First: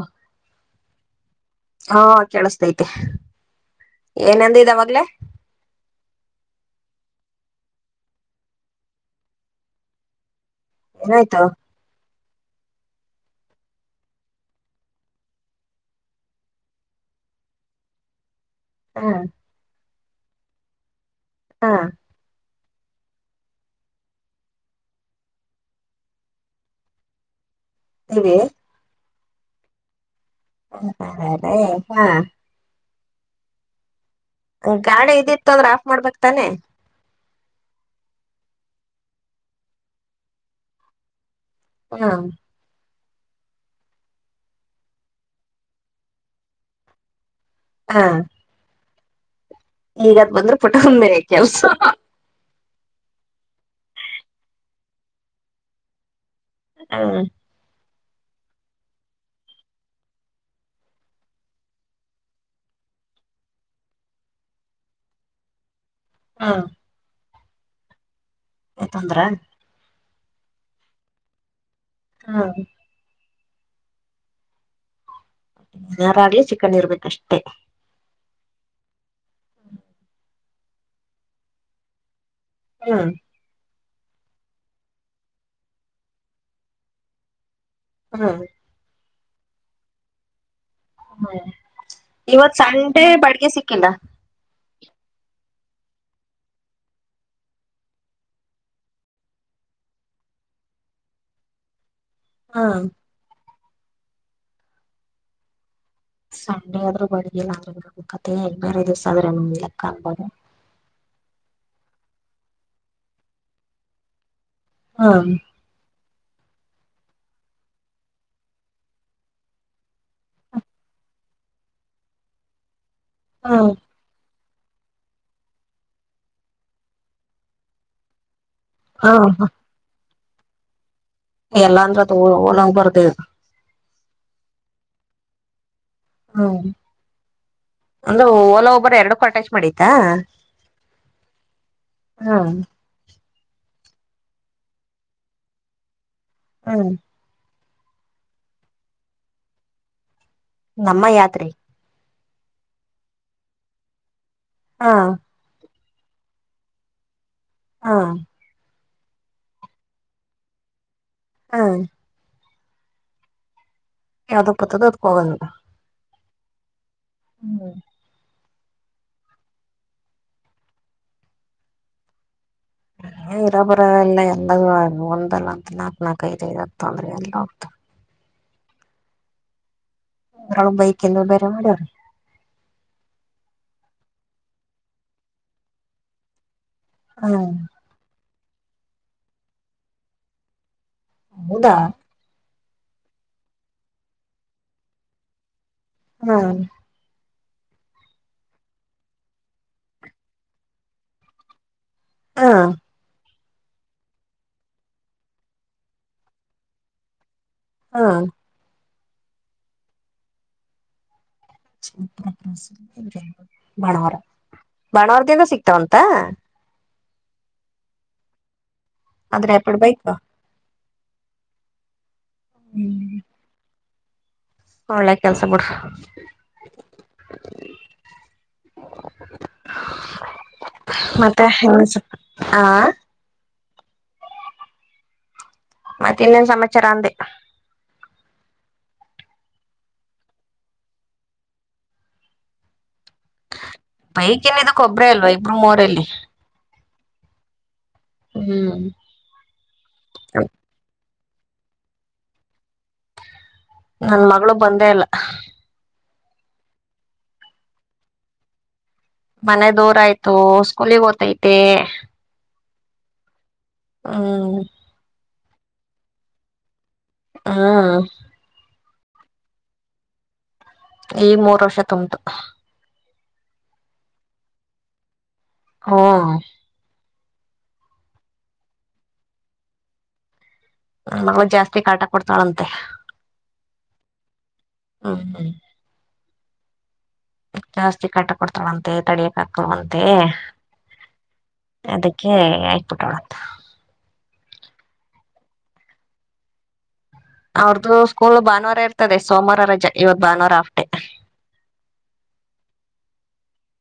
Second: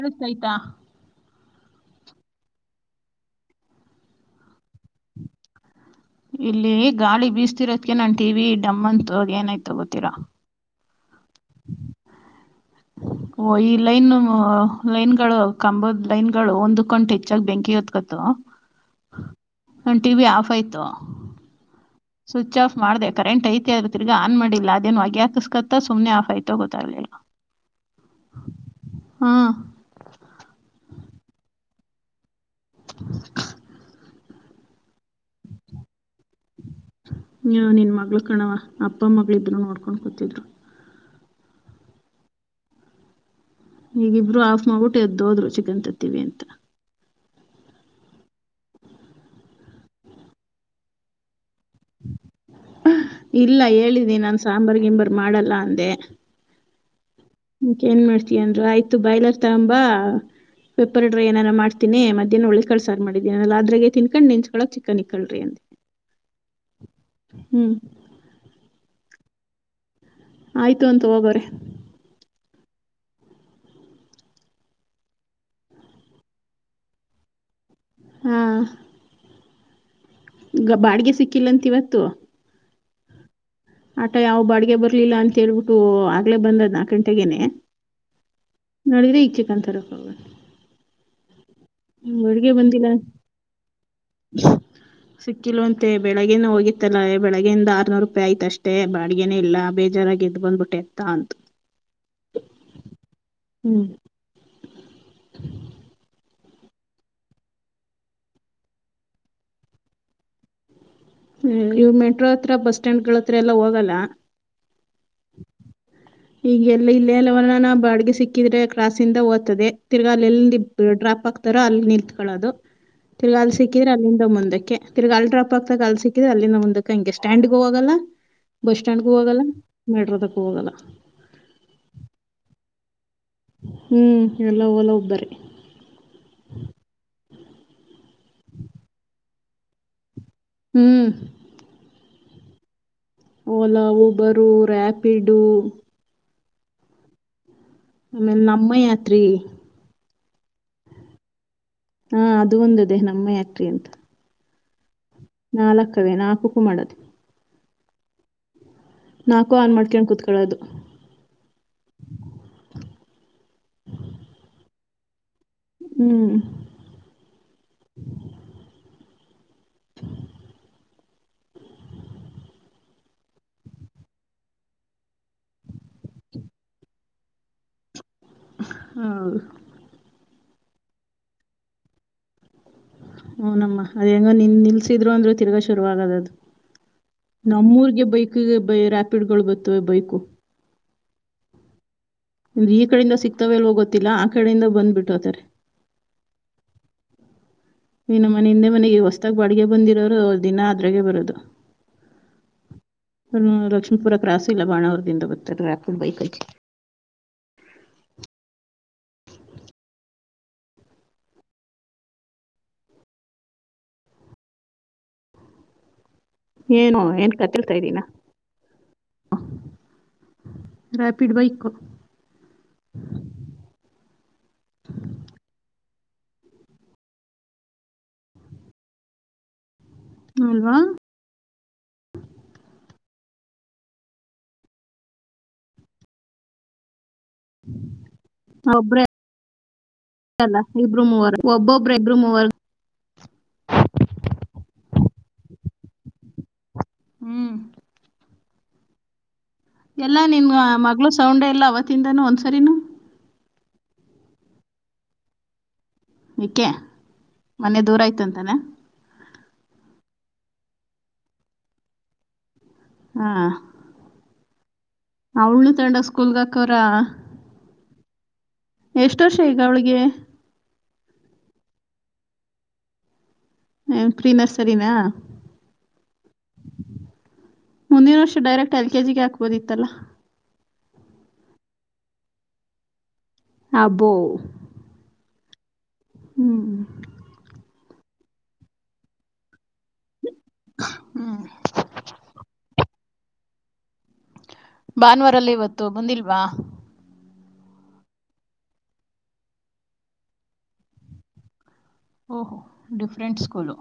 ಕಳಸ ಆಾಯ್ತಾ ಹಾ ಕೇಳಸ್ತೈತೆ ಏನಂದ ಇದಾವಾಗ್ಲೇ ಇಲ್ಲಿ ಗಾಳಿ ಬೀಸ್ತಿರೋದಕ ನಾನ್ ಟಿವ ವಿ ಡಮ್ಮ್ ಅಂತ ಏನಾಯ್ತ ಗೊತೀರಾ ಏನಾಯ್ತ ಓ ಈ ಲೈನ್ ಲೈನ್ ಗಳು ಕಂಬದ್ ಲೈನ್ ಗಳು ಒಂದ ಕೊಂಟು ಹೆಚ್ಚಾಗಿ ಬೆಂಕಿ ಹೊತ್ಕತ ಹಾ ನ ಟಿ ವಿ ಆಫ್ ಆಯ್ತು ಹಾ ಸ್ವಿಚ್ ಆಫ್ ಮಾಡಿದೆ ಕರೆಂಟ್ ಐತೆ ಅ್ರ ತಿರ್ಗ ಆನ್ ಮಾಡಿಲ್ಲ ಅದೇನು ಆೆಸ್ಕತ್ತ ಸು್ನೆ ಆಫ್ ಆಯ್ತ ಗೊತ್ತಾಗಲಿಲ್ಲ ಇವಿ ಹಾಂ ಹ ಹ ಹಾ ಗಾಡಿ ಇದಿತ್ತು ಅಂದ್ರೆ ಆಫ್ ಮಾಡ್ಬೇಕಕ್ ತಾನೆ ಹ ನಿನ್ ಮಗಳು ಕಣವ ಅಪ್ಪ ಮ ಇದರು ನೋಡ್ಕೊಂಡ್ ಕೂತಿದ್ರು ಹಾ ಈಗಿಬ್ರು ಆಾಫ್ ಮಾಡ್ಬಿಟ್ಟು ಎದ್ದು ಹೋದ್ರು ಚಿಕನ್ ತತ್ತೀವಿ ಅಂತ ಹಾ ಈಗದ್ ಬಂದ್ರೆ ಪುಟ ಒ ಮೇಲೆ ಕೆಲ್ಸ ಇಲ್ಲ ಹೇಳಿದ್ದಿ ನಾನು ಸಾಂಬಾರ್ು ಗಿಂಬರ್ ಮಾಡಲ್ಲ ಅಂದೆ ಹಾ ಹಕ ನ್ ಮಾಡ್ತಯನ್ರು ಆಯ್ತು ಬಯಲ ಆಗ್ತಂಬಾ ಪೆಪರ್ ಡ್ರೈ ಏನಾರ ಮಾಡ್ತನಿ ಮಹ್ನ ಒಳ್ಳ ಕಳ್ಸಾರ ಮಾಡಿದೀನಲ್ಲ ಅ್ರೆ ತಿನ್ಕೊಂಡು ನಿಂಚ್ಕಳಕ್ ಚಿಕಕ್ಕನ್ ಇಕ್ಕಳ್ರಿ ಅಂತ ಹಾ ಹ್ಮ್ ಯ್ತೊಂದ್ರ ಆಯ್ತು ಅಂತ ಹೋಗೋರೆ ಹಾ ಯಾರಾಗಲಿ ಚಿಕನ್ ಇರ್ಬೇಕಷ್ಟೇ ಹಾ ಗ ಬಾಡಿಗೆ ಸಿಕ್ಕಿಲ್ಲಂತ ಇವತ್ತು ಹ್ಮ ಆಟ ಯಾವ ಬಾಡಿಗೆ ಬರ್ಲಿಲ್ಲ ಅಂತ ಹೇಳ್ಬಿಟ್ಟು ಆಗ್ಲೇ ಬಂದದ್ ನಾಕಂಟಗೇನೆ ಹ್ಮ ಮಾಡಿದ್ರೆ ಈಗ ಚಿಕನ್ ತರಕರೋಗ ಹ್ಮ್ ಇವತ್ ಸಂಡೆ ಬಾಡಿಗೆ ಸಿಕ್ಕಿಲ್ಲ ಸಿಕ್ಕಿಲ್ ಅಂತೆ ಬೆಳಿಗ್ಗೆನ ಹೋಗಿತ್ತಲ್ಲ ಬೆಳಗ್ಯಿಂದ ಆರ್ನೂರು ರೂಪಾಯಿ ಆಯ್ತ ಅಷ್ಟೇ ಬಾಡನೇ ಇಲ್ಲ ಬೇಜಾರಾಗಿ ಎಗೆದ್ದ ಬಂದ್ಬಿಟ್ಟೆತ್ತಾ ಅಂತ [unintelligible] ಹ್ಮ್ ಹ್ಮ್ ಸಂಡೆ ಆದ್ರೂ ಬಳಗಿಲ್ಲ ಅಂದ್ರ ಕತೆ ಗ್ ಬೇರೆ ದಿವ್ಸ ಆದ್ರೆ ಇಲೆಕ್ಕ ಅನ್ಬೋದು ಹ್ಮ್ ಇವ ಮೆಟ್ರೋ ಹತ್ರ ಬಸ್ ಸ್ಟಾಂಡ್ಗಳ ಹತ್ರ ಎಲ್ಲಾ ಹೋಗಲ್ಲ ಹಾ ಈಗ ಎಲ್ಲ ಇಲ್ಲೇ ಅಲ್ಲವರ್ಣಾನ ಬಾಡಗೆ ಸಿಕ್ಕಿದ್ರೆ ಕ್ರಾಸಿಂದ ಓದತದೆ ತಿರ್ಗಾ ಅಲ್ಲಿ ಎಲ್ಲಿಡಾ ಅಕ್ಪಾಕ್ತಾರ ಅಲ್ಲಿ ನಿತ್ಕೊಳ್ಳೋದು ತಿರ್ಗಾಲ್ ಹ್ಮ್ ಸಿಕ್ಕಿದ್ರೆ ಅಲ್ಲಿಂದ ಮುಂದಕ್ಕೆ ತಿರ್ಗ ಅಲ್ಡ್ರಾಪ್ ಆಗ್ತಾ ಕಲ್ ಸಿಕ್ಕಿದ ಅಲ್ಲಿಂದ ಮುಂದಕ್ಕೆ ಹಂಗೆ ಸ್ಟ್ಯಾಂಡ್ಗೆ ಹೋಗಲ್ಲ ಬಸ್ ಸ್ಟ್ಯಾಂಡ್ಗೂ ಹ್ಮ್ ಹೋಗಲ್ಲ ಮೆಟ್ರೋದಕ್ಕೂ ಹೋಗಲ್ಲ ಎಲ್ಲಾ ಅಂದ್ರ ಅದು ಹೋಲ ಉ ಬರ್ದದು ಹ್ಮ್ ಎಲ್ಲ ಲ್ಲ ಒಬ್ಬರ ಹ್ಮ್ ಮಾಡೀತಾ ಹ್ಮ್ ಹಾ ಓಲಾ ಊಬರು ರಾಪಿಡು ಹ್ಮ ಆಮೇಲೆ ನಮ್ಮ ಯಾತ್ರಿ ನಮ್ಮ ಯಾತ್ರಿ ಹಾ ಅದು ಒಂದು ದೇಹ ನಮ್ಮ ಯಾತ್ರಿ ಅಂತ ಹಾ ನಾಲ್ಕವೇ ನಾಲ್ಕಕ್ಕೂ ಮಾಡದು ಹಾ ನಾಕು ಆನ್ ಮಾಡ್ಕೊಂಡು ಕುೂತ್ಕಳೋದು ಹಾ ಯಾವ್ದಪ್ಪತದ ಅದ್ಕ ಹೋಗಲ್ಲಿಲ್ಲ ಹ್ಮ್ ಹ್ಮ್ [inaudible] ಹ್ಮ [inaudible] ಹ ಇರಬರ ಎಲ್ಲ ಎಲ್ಲ ಒಂದಲ್ಲ ಅಂತ ನಾಕ್ ನಾಕ ಐದ ಐದತ್ತು ಅಂದ್ರೆ ಎಲ್ಲ ಹೋಗ್ತ ಹ ಹ್ರ ಬೈಕಂದು ಬೇರೆ ಮಾಡವ್ರಿ ಹನಮ್ಮ ಅದ ಹೆಂಗ ನಿನ್ ನಿಲ್ಸಿದ್ರು ಅಂದ್ರು ತಿರ್ಗಾ ಶುರು ಆಗದ ಅದು ಹಾ ನಮ್ಮೂರ್ಗೆ ಬೈಕ್ ರ್ಯಾಪಿಡ್ಗಳು ಬತ್ತವೆ ಬೈಕು ಹೌದಾ ಈ ಕಡೆಯಿಂದ ಸಿಕ್ತಾವೇಲ್ ಹೋಗೊತ್ತಿಲ್ಲ ಆ ಕಡೆಯಿಂದ ಬಂದ್ಬಿಟ್ಟತಾರೆ ಹ್ಮ ಇನ್ನು ಮನೆ ಹಿಂದೆ ಮನೆಗೆ ಹೊಸ್ತಾಗ ಬಾಿಗೆ ಬಂದಿರೋರು ದಿನ ಆದ್ರಾಗೆ ಬರೋದು ಹಾ ಲಕ್ಷ್ಮೀಪುರ ಕ್ರಾಸ್ ಇಲ್ಲ ಬಾಣಾವರದಿಂದ ಬರ್ತಾರೆ ರಾಪಿಡ್ ಬೈಕ್ಿ ಹಾ ಬಾಣಾರ ಬಾಣವಾರದಿಂದ ಸಿಕ್ತಾವಂತ ಏನು ಏನ್ ಕತಿಳ್ತಾ ಇದ್ದೀನ ಆದದ್ರ ಎಪಡ್ ಬೈಕ ರ್ಯಾಪಿಡ್ ಬೈಕು ಹ್ಮ ಒಳ್ಳೆ ಕೆಲ್ಸ ಬಿಡ್ಸ ಹ ಅಲ್ವಾ ಮತ್ತೆ ಹೆ ಹಾ ಮತ್ತೆ ಇನ್ನೇನ್ ಸಮಾಚಾರ ಅಂದೆ ಒಬ್ರ ಇಲ್ಲ ಇಬ್ರು ಮೂವರು ಒಬ್ಬೊಬ್ರು ಇಬ್ಬರು ಮೂವರ್ ಏನ್ ಇದಕ್ಕೊಬ್ಬ್ರೇ ಅಲ್ವಾ ಇಬ್ಬರು ಮೋರಲ್ಲಿ ಹ್ಮ್ ಹ್ಮ್ ಎಲ್ಲಾ ನಿನ್ ಮಗಳು ಸೌಂಡೆ ಎಲ್ಲ ಅವತ್ತಿಂದಾನೂ ಒಂದ್ಸರಿನು ನನ್ ಮಗಳು ಬಂದೇ ಇಲ್ಲ ಕೆ ಮೊನ್ನೆ ದೂರ ಆಯ್ತು ಅಂತಾನೆ ಮನೆ ದೂರ ಆಯ್ತು ಸ್ಕೂಲಗ್ ಓ್ತೈತಿ ಹಾ ಹ್ಮ ಅವ್ಣು ತಂಡ ಸ್ಕೂಲ್ಗಾಕರ ಹಾ ಎಷ್ಟ ವರ್ಷ ಈಗ ಅವಳಿಗೆ ಈ ಮೂರು ವರ್ಷ ತುಮಟು ಪ್ರೀ ನರ್ಸರಿಿನ ಹಾ ಮುಂದಿನ ವರ್ಷ ಡೈರೆಕ್ಟ್ ಎಲ್ ಕೆಜಿಗೆ ಹಾಕ್ಬೋದಿತ್ತಲ್ಲ ಮಗಳುಳ ಜಾಸ್ತಿ ಕಾಟ ಕೊಡ್ತಾಳಂತೆ ಅಬೋ ಹ್ಮ ಹ ಹ್ಮ್್ಮ ಜಾಸ್ತಿ ಕಾಟ ಕೊಡ್ತಾಳಂತೆ ತಡಿಯ ುವಂತೆ ಅದಕ್ಕೆ ಆಯಕ್ಬಿಟ್ಟೋಡುತ್ತ ಭಾನುವಾರಲ್ಲ ಇವತ್ತು ಬಂದಿಲ್ವಾ ಅವ್ರ್ದು ಸ್ಕೂಲ್ ಭಾನುವಾರ ಇರ್ತದೆ ಸೋಮವಾರ ರಜೆ ಇವತ್ ಭಾನುವಾರ ಅಫ್ಟೇ ಓಹೋ ಡಿಫ್ರೆಂಟ್ ಸ್ಕೂಲು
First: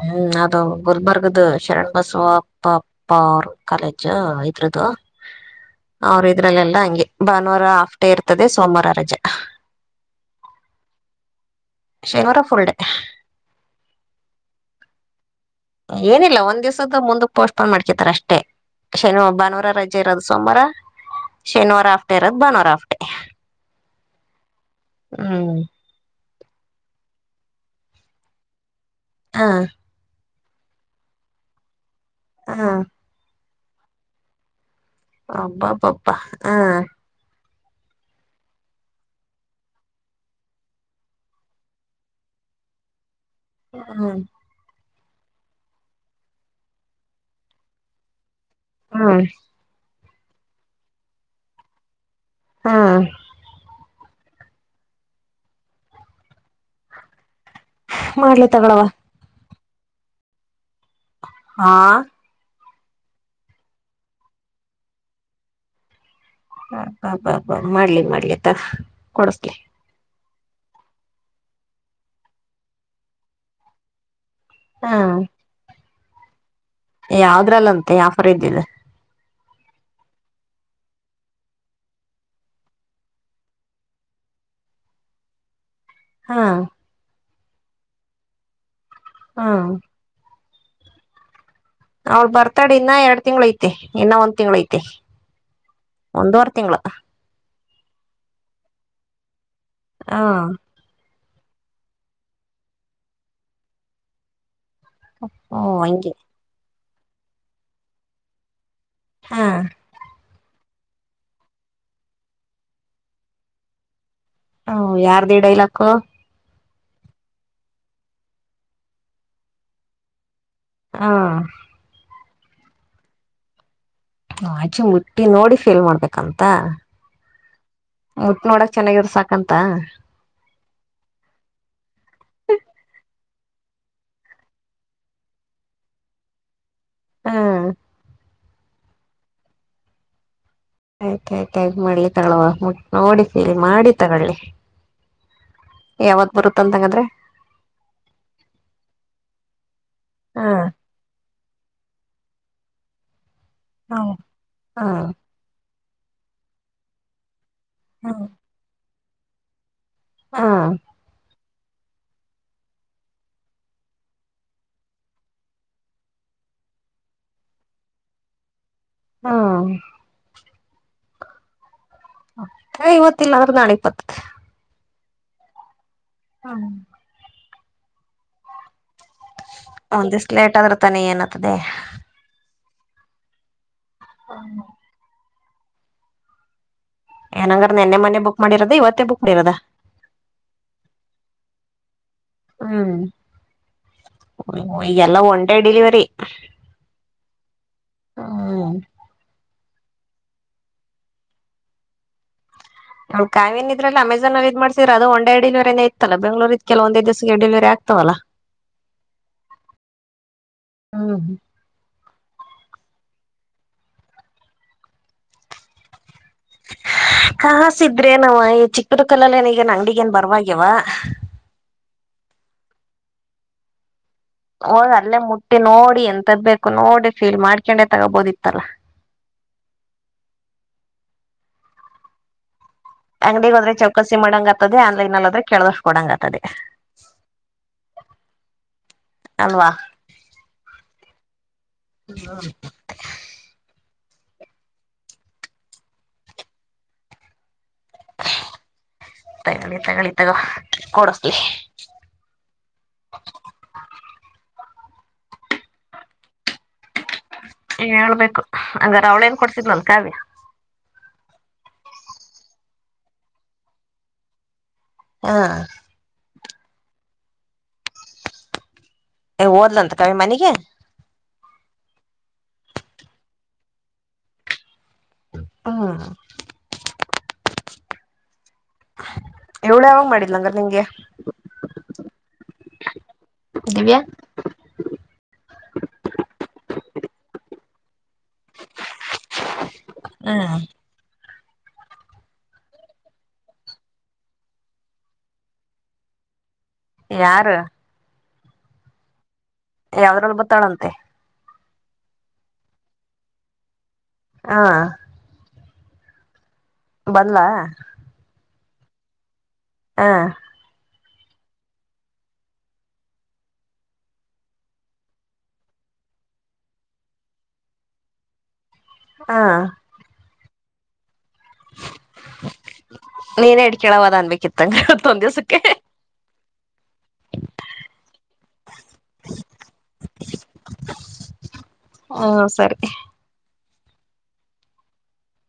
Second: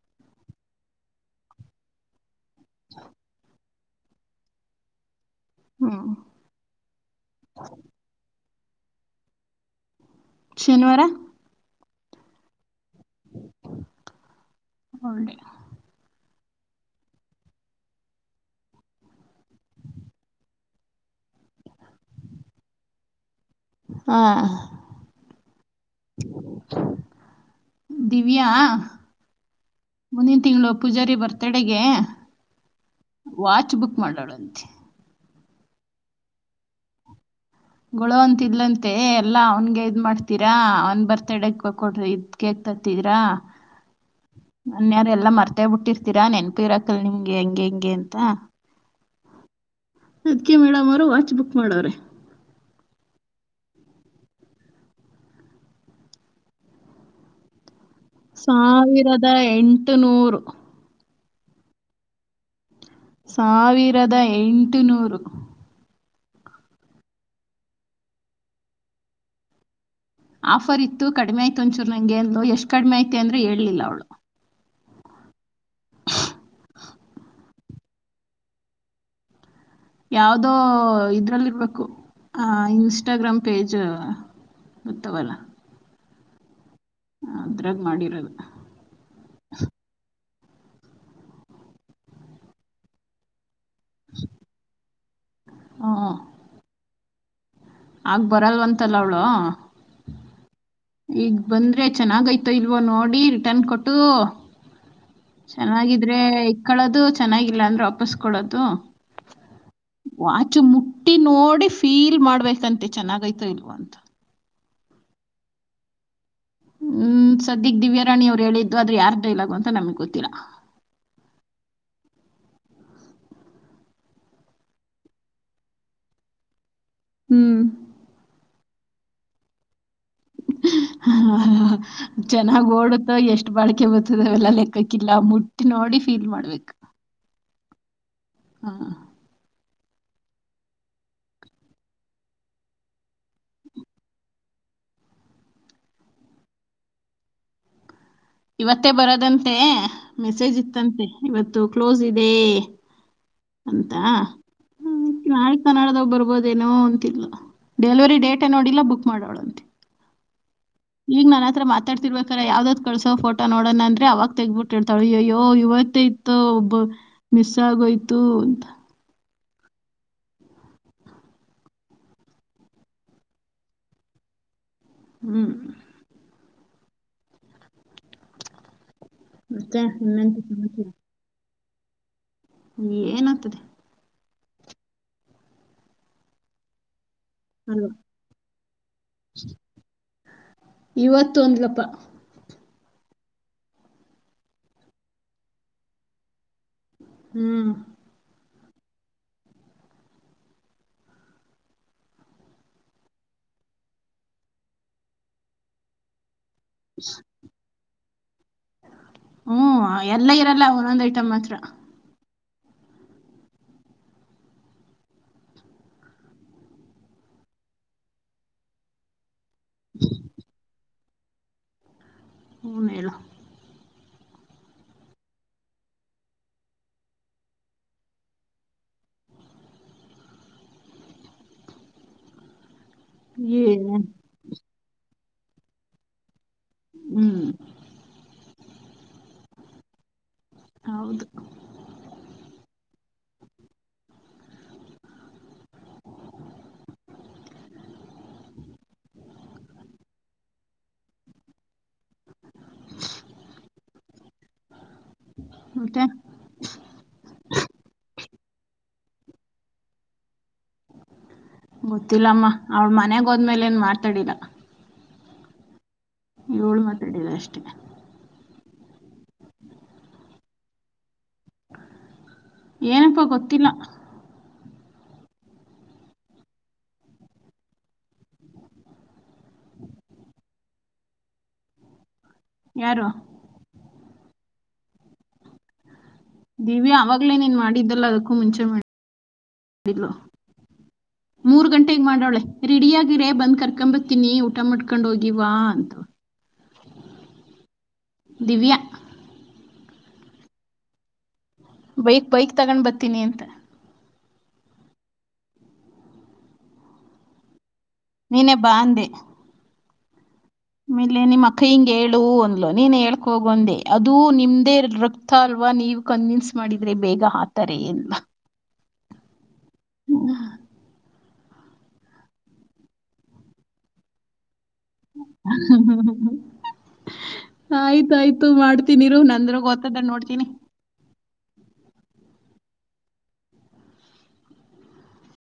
ಹ್ಮ್ ಅದು ಗುಲ್ಮರ್ಗ್ದ ಶರಣ್ ಬಸವಾ ಅಪ್ಪಾಪ್ಪ ಕಾಲೇಜ್ ಇದ್ರದು ಹ್ಞೂ ಅವ್ರ ಇದ್ರಲ್ಲೆಲ್ಲಾ ಹಂಗೆ ಭಾನುವಾರ ಹಾಫ್ ಡೇ ಇರ್ತದೆ ಸೋಮರ ರಜ ಶನಿವಾರ ಶೈವರಫುಲ್ಡೇ [inaudible] ಏನಿಲ್ಲ ಒಂದ್ ದಿವ್ಸದ ಮುಂದ ಪೋಸ್ಟ್ಪೋನ್ ಮಾಡ್ಕಿದಾರ ಅಷ್ಟೇ ಶನಿವಾರ ಭಾನುವಾರ ರಜೆ ಇರೋದು ಸೋಮವಾರ ಶನಿವಾರ ಹಾಫ್ಡೇ ಇರೋದು ಭಾನುವಾರ ಹಾಫ್ಡೇ ಹಾ ಹ್ಮ್ ದಿವ್ಯಾ ಹಾ ಮುಂದಿನ ತಿಂಗಳು ಪೂಜಾರಿ ಬರ್ತಡಗೆ ಹಾ ವಾಚ್ ಬುಕ್ ಮಾಡ್ವಲಂತೆ ಅಬ್ಬಾಬ್ಬಾ ಅಬ್ಬಾ ಹಾ ಗೋಳೋ ಅಂತಿದ್ದಲಂತೆ ಎಲ್ಲಾ ಅವನ್ಗೆ ಇದ್ ಮಾಡ್ತೀರಾ ಅವನ್ ಬರ್ತಡ ಕೊಡ್ರಿ ಇದ್ ಕೆ ತತ್ತಿದೀರಾ ಹ್ಮ್ ಅನ್ಯ್ರ ಎಲ್ಲಾ ಮರ್ತೇ ಬಿಟ್ಟಿರ್ತೀರಾ ನೆನಪು ಇರಾಕಲ್ ನಿಮ್ಗೆ ಹೆಂಗೆ ಹೆಂಗೆ ಅಂತ ಹಾ ಅದಕ್ಕೆ ಮೇಡಮ್ ಅವರು ವಾಚ್ ಬುಕ್ ಮಾಡವ್ರೆ ಹಾ ಮಾಡ್ಲಿ ತಗೊಳವ ಸಾವಿರದ ಎಂಟು ನೂರು ಹಾ ಸಾವಿರದ ಎಂಟು ನೂರು ಅಬ್ಬಾಬ್ಬಾಬ್ಬಾ ಮಾಡ್ಲಿ ಮಾಡ್ಲಿ ತ ಕೊಡಸ್ಲಿ ಆಫರ್ ಇತ್ತು ಕಡಿಮೆ ಆಯ್ತು ಒಂಚೂರು ನಂಗೆ ಅಂದ್ಲು ಎಷ್ಟು ಕಡಿಮೆ ಆಯ್ತೆ ಅಂದ್ರೆ ಹೇಳಲಿಲ್ಲ ಅವ್ಳು ಹಾ ಯಾವದ್ರಲ್ಲಂತೆ ಆಫರ್ ಇದ್ದಿದು ಯಾವದೋ ಇದ್ರಲ್ಲಿ ಇರ್ಬೇಕು ಆ ಇನ್ಸ್ಟಾಗ್ರಾಮ್ ಪೇಜ್ [inaudible] ಹಾ ಅದ್ರಾಗ ಮಾಡಿರದು ಹಾ ಅವ್ಳ ಬರ್ತಡೇ ಇನ್ನ ಎರಡ್ ತಿಂಗ್ಳು ಐತಿ ಐ ಇನ್ನ ಒಂದ್ ತಿಂಗಳು ಐತೆ ಒಂದುವರೆ ತಿಂಗಳು ಆಗ್ ಬರಲ್ವಂತಲ್ಲ ಅವಳು ಹಾ ಈಗ ಬಂದ್ರೆ ಚೆನ್ನಾಗಯ್ತೋ ಇಲ್ವೋ ನೋಡಿ ರಿಟರ್ನ್ ಕೊಟ್ಟು ಓ ಹಂಗೆ ಚೆನ್ನಾಗಿದ್ರೆ ಇಟ್ಕೋಳೋದು ಚೆನ್ನಾಗಿಲ್ಲ ಅಂದ್ರೆ ವಾಪಸ್ಕೊಡೋದು ಹಾ ವಾಚು ಮುಟ್ಟಿ ನೋಡಿ ಫೀಲ್ ಮಾಡ್ಬೇಕಂತೆ ಚೆನ್ನಾಗೈತ ಇಲ್ವ ಅಂತ ಹ ಯರ್ದು ಇ ಡೈಲಾಗು ಹ್ಮ್ ಸದ್ಯಗ್ ದಿವ್ಯಾ ರಾಣಿ ಅವ್ರು ಹೇಳಿದ್ದು ಆದ್ರೆ ಯಾರ ಡೈಲಾಗು ಅಂತ ನಮ್ಗ್ ಗೊತ್ತಿಲ್ಲಾ ಹಾ ಆಚೆ ಮುಟ್ಟಿ ನೋಡಿ ಫೇಲ್ ಮಾಡ್ಬೇಕಂತ ಹ್ಮ್ ಮುಟ್ಟ ನೋಡಕ್ ಚೆನ್ನಾಗಿದ್ರೆ ಸಾಕಂತ ಬಾಳಕೆ ಬರ್ತದ ಅವೆಲ್ಲ ಲೆಕ್ಕಕ್ಕಿಲ್ಲ ಮುಟ್ಟಿ ನೋಡಿ ಫೀಲ್ ಮಾಡ್ಬೇಕ್ ಹ್ಮ ಹಾ ಆಯ್ತಾಯಯ್ತ ಮಾಡಲಿ ತಗ್ಗವ ಮುಟ್ಟಿ ನೋಡಿ ಫೀಲ್ ಮಾಡಿ ತಗೊಳ್ಳಿ ಯಾವತ್ ಬರುತ್ತ ಅಂತಂಗಾದ್ರೆ ಇವತ್ತೇ ಬರೋದಂತೆ ಹಾ ಮೆಸೇಜ್ ಇತ್ತಂತೆ ಇವತ್ತು ಕ್ಲೋಸ್ ಇದೆ ಅಂತ ಹಾ ಹಾ [inaudible] ಕನ್ನಡದೋಗ್ ಬರ್ಬೋದೇನೋ ಅಂತಿಲ್ಲ ಡೆಲಿವರಿ ಡೇಟ್ ನೋಡಿಲ್ಲ ಬುಕ್ ಮಾಡವಳಂತೆ. ಹಾ ಈಗ ನನ್ ಹತ್ರ ಮಾತಾಡ್ತಿರ್ಬೇಕಾರ ಯಾವ್ದದ ಕಳಸೋ ಫೋಟೋ ನೋಣ ಅಂದ್ರೆ ಅವಾಗ ತೆಗಿಬಿಟ್ಟಿತಾಳೆ ಆಯೋಯೋ ಇವ ತ್ತ ಇತ ಒಬ್ಬ ಮಿಸ್ ಆಗೋಯ್ತು ಅಂತ. ಹಾ ಇವತ್ತಿಲ್ಲ ಅಂದ್ರೆ ನಾಳೆ ಬತ್ತದೆ. ಹ್ಮ್ ಹ್ಮ ಮತ್ತೆ ಒಂದ ದಿಸ ಇನ್ನೆಂತ ಲೇಟ್ ಅ ಆದ್ರ ತಾನೆ ಏನತದೆ. ಏನ್ ಆತದೆ. [unintelligible] ಏನಂಗ್ರ ಅಲ್ವಾ ನಿನ್ನೆ ಮೊನ್ನೆ ಬುಕ್ ಮಾಡಿರದ ಇವತ್ತೇ ಬುಕ್ ಮಾಡಿರದ. ಇವತ್ತು ಅನ್ಲಪ್ಪ ಹ್ಮ್ ಈಗೆಲ್ಲ ಒನ್ ಡೇ ಡಿಲಿವರಿ. ಹ್ಮ್ ಹಾ ಕಾವ್ಯ ಇದ್ರಲ್ಲಿ ಅಮಝನ್ ಅಲ್ಲಿ ಇದ್ ಮಾಡ್ಸೀರ ಅದು ಒನ್ ಡೇ ಡೆಲಿವರಿ ಇತ್ತಲ್ಲ ಬೆಂಗಳೂರ್ ಇತ್ತು ಕೆಲ ಒಂದೇ ದಿವಸ ಡೆಲಿವರಿ ಆಗ್ತವಲ್ಲ. ಹ್ಮ ಎಲ್ಲ ಇರಲ್ಲ ಒಂದೊಂದ್ ಹ್ಮ್ ಐಟಮ್ ಮಾತ್ರ. ಕಾಸ ಇದ್ರೆ ನಾವ ಈ ಚಿಕ್ಕಬಿದರಕಲ್ಲು ಅಲ್ಲಿ ಈಗನ್ ಅಂಗಡಿಗೇನ್ ಬರವಾಗಿಯವ. ಹೂಂ ಹೇಳು. ಹೋದ್ ಅಲ್ಲೇ ಮುಟ್ಟಿ ನೋಡಿ ಎಂತದ ಬೇಕು ನೋಡಿ ಫೀಲ್ ಮಾಡ್ಕೊಂಡೆ ತಗೋಬೋದಿತ್ತಲ್ಲ. [inaudible] ಅಂಗ್ಡಿಗ ಹದ್ರೆ ಏನ್ ಚೌಕಸಿ ಮಾಡಂಗ ಆತದೆ ಆನ್ಲೈನ್ ಅಲ್ಲದ್ರೆ ಕೇಳದಷ್ಟ್ಕ ಕೊಡಂಗ್ಗ್ತದೆ. ಹ್ಮ್ ಅಲ್ವಾ. ಹೌದು ತಗೊಳ್ಳಿ ತಗೊಳ್ಳಿ ತಗೋ ಕೊಡುಸ್ಲಿ. [inaudible] ಮತ್ತೆ. ಹೇಳ್ಬೇಕು ಹಂಗಾರ ಅವ್ಳೇನ್ ಕೊಡ್ತಿದ್ನಲ್ ಕಾವ್ಯ. ಗೊತ್ತಿಲ್ಲಮ್ಮ ಅವ್ಳ ಮನೆಯಗ್ ಹೋದ್ಮೇಲೆ ಏನ್ ಮಾಡ್ತಾಡಿಲ್ಲ. ಹಾ ಇವಳು ಮಾತಡಿದೆ ಅಷ್ಟೆ. ಏ ಓದ್ಲಂತ ಕಾವ್ಯ ಮನಗೆ. ಏನಪ್ಪ ಗೊತ್ತಿಲ್ಲ. ಹಾ ಇವ್ಳು ಯಾವಾಗ್ ಮಾಡಿದ್ಲು ಹಂಗಾರೆ ನಿಂಗೆ. ಯಾರು ದಿವ್ಯ. ದಿವ್ಯಾ ಅವಾಗ್ಲೇನೇನ್ ಮಾಡಿದ್ದಲ್ಲ ಅದಕ್ಕೂ ಮುಂಚೆ ಮಾಡಿದ್ಲು. ಹ್ಮ್ ಮೂರ್ ಗಂಟೆಗ್ ಮಾಡವಳೆ ರೆಡಿಯಗಿರೆ ಬಂದ್ ಕರ್ಕೊಂಬತೀನಿ ಊಟ ಮಾಡ್ಕೊಂಡ್ ಹೋಗಿವ ಅಂತ. ಯಾರು. ದಿವ್ಯಾ. ಯಾವ್ದ್ರಲ್ಲಿ ಬತ್ತಾಳಂತೆ. ಬೈಕ್ ಬೈಕ್ ತಗೊಂಡ್ ಬರ್ತೀನಿ ಅಂತ. ಹಾ ಬಂದಲ. ನೀನೇ ಬಾ ಅಂದೆ. ಹಾ ಮೇಲೆ ನಿಮ್ಮ್ ಅಕ್ಕಯ್ಯಂಗೆ ಹೇಳು ಅಂದ್ಲ ನೀನ್ ಹೇಳ್ಕ ಹೋಗ ಒಂದೆ ಅದು ನಿಮ್ದೇ ರಕ್ತ ಅಲ್ವಾ. ನೀವು ಕನ್ವಿನ್ಸ್ ಮಾಡಿದ್ರೆ ಬೇಗ ಹಾತಾರೆ ಅಂದ್ಲು. ಹಾ [inaudible] ನೀನ್ ಹಡ್ಕೇಳವ ಅದ ಅನ್ಬೇಕಿತ್ತಂಗವತ್ತ ಒಂದ್ ದಿವ್ಸಕ್ಕೆ ಆಯ್ತಾಯ್ತು ಮಾಡ್ತೀನಿರು ನಂದ್ರ ಗೊತ್ತ್ದನ್ ನೋಡ್ತೀನಿ ಹ್ಮ ಸರಿ